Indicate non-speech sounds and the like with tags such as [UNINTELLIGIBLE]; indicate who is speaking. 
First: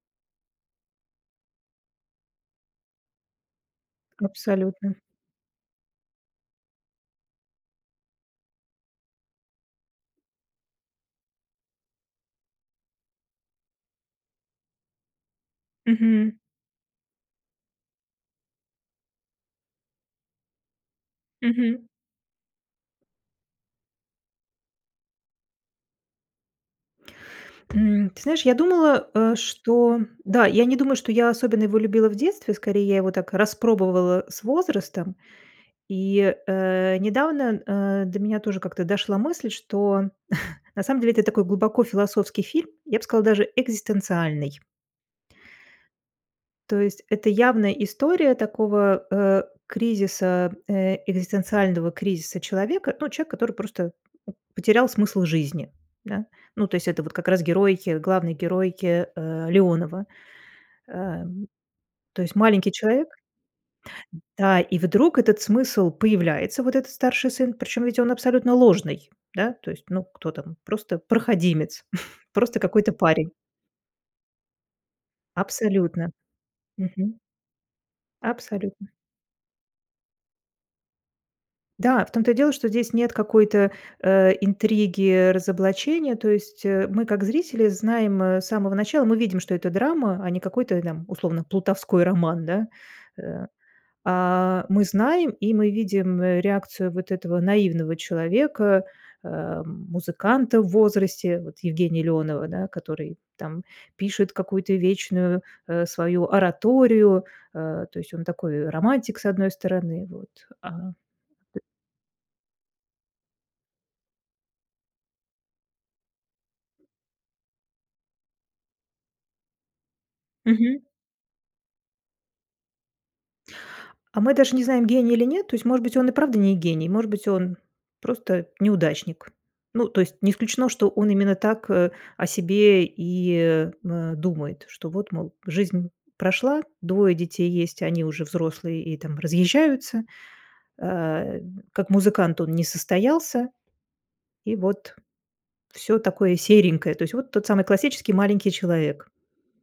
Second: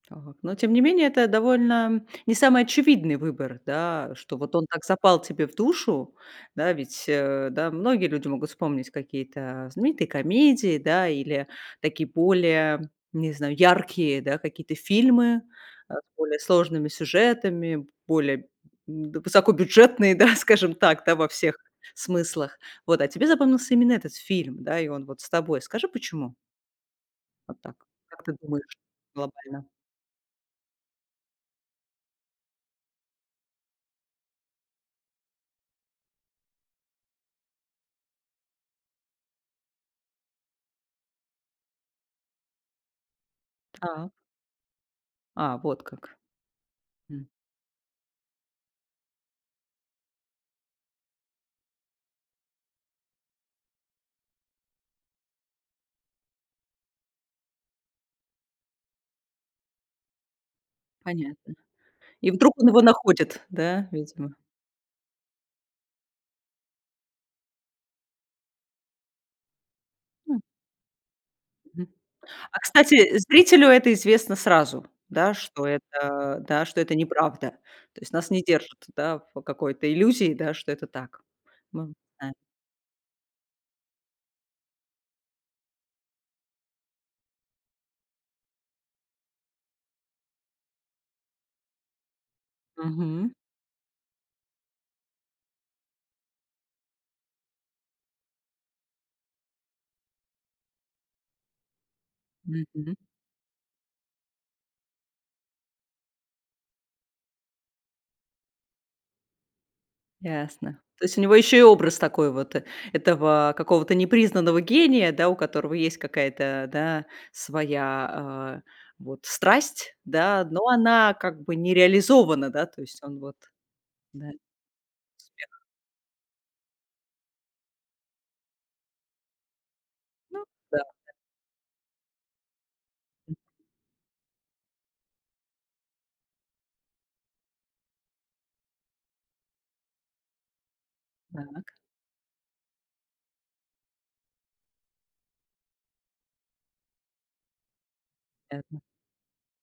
Speaker 1: Так. Но тем не менее, это довольно не самый очевидный выбор, да, что вот он так
Speaker 2: Абсолютно.
Speaker 1: запал тебе в душу. Да, ведь, э, да, многие люди могут вспомнить какие-то знаменитые комедии, да, или такие более, не знаю, яркие, да, какие-то фильмы, э, с
Speaker 2: Мгм.
Speaker 1: более сложными сюжетами, б более высокобюджетные, да, скажем так, да, во всех
Speaker 2: Мгм.
Speaker 1: смыслах, вот. А тебе запомнился именно этот фильм, да, и он вот с тобой. Скажи, почему? Вот так.
Speaker 2: М, ты
Speaker 1: Как ты
Speaker 2: знаешь, я
Speaker 1: думаешь
Speaker 2: думала, э,
Speaker 1: глобально?
Speaker 2: что да, я не думаю, что я особенно его любила в детстве, скорее я его так распробовала с возрастом. И, э, недавно, э, до меня тоже как-то дошла мысль, что [CHUCKLES] на самом деле это такой глубоко философский фильм, я б сказала, даже
Speaker 1: Та.
Speaker 2: экзистенциальный.
Speaker 1: А вот как.
Speaker 2: То есть
Speaker 1: М.
Speaker 2: это явная история такого, э, кризиса, э, экзистенциального кризиса человека, ну, человека, который просто потерял смысл жизни, да. Ну, то есть это вот как раз герой, главный герой, э, Леонова. Эм,
Speaker 1: Понятно.
Speaker 2: то
Speaker 1: И
Speaker 2: есть
Speaker 1: вдруг он
Speaker 2: маленький
Speaker 1: его
Speaker 2: человек.
Speaker 1: находит, да, видимо?
Speaker 2: Да, и вдруг этот смысл появляется, вот этот старший сын, причём ведь он абсолютно ложный. Да, то есть ну, кто
Speaker 1: М.
Speaker 2: там- просто проходимец,
Speaker 1: Мгм.
Speaker 2: [CHUCKLES]
Speaker 1: А,
Speaker 2: просто какой-то
Speaker 1: кстати,
Speaker 2: парень.
Speaker 1: зрителю это известно сразу, да, что
Speaker 2: Абсолютно.
Speaker 1: это да, что это
Speaker 2: Мгм.
Speaker 1: неправда? То есть нас не держат,
Speaker 2: Абсолютно.
Speaker 1: да, в какой-то иллюзии, да, что это так. Мы
Speaker 2: Да, в том-то и
Speaker 1: [UNINTELLIGIBLE]
Speaker 2: дело, что здесь нет какой-то, э, интриги, разоблачения, то есть, э, мы как зрители знаем, э, с самого начала, мы видим, что это драма, а не какой-то там условно плутовской роман, да,
Speaker 1: Мгм.
Speaker 2: э. А, мы знаем и мы видим, э, реакцию вот этого наивного человека, эм, музыканта в возрасте, вот Евгения Леонова, да,
Speaker 1: Мгм.
Speaker 2: который там пишет какую-то вечную, э, свою ораторию, э, то есть он такой романтик, с одной стороны, вот.
Speaker 1: Ясно.
Speaker 2: А
Speaker 1: То есть у него ещё и образ такой вот, этого какого-то непризнанного гения, да, у которого есть какая-то, да, своя, э, вот страсть, да, но
Speaker 2: Мгм.
Speaker 1: она как бы не реализована, да, то есть он вот
Speaker 2: А
Speaker 1: Да.
Speaker 2: мы даже не знаем, гений или нет. То
Speaker 1: Успех.
Speaker 2: есть, может быть, он и правда не гений, может быть, он просто неудачник. Ну, то есть, не
Speaker 1: Ну
Speaker 2: исключено, что он
Speaker 1: да-да.
Speaker 2: именно так, э, о себе и, э э думает, что: вот, мол, жизнь прошла, 2 детей есть, и они уже взрослые и, там, разъезжаются. Э,
Speaker 1: Так.
Speaker 2: как музыкант он не состоялся. И вот, всё такое серенькое, то есть вот тот самый классический маленький
Speaker 1: [UNINTELLIGIBLE]
Speaker 2: человек.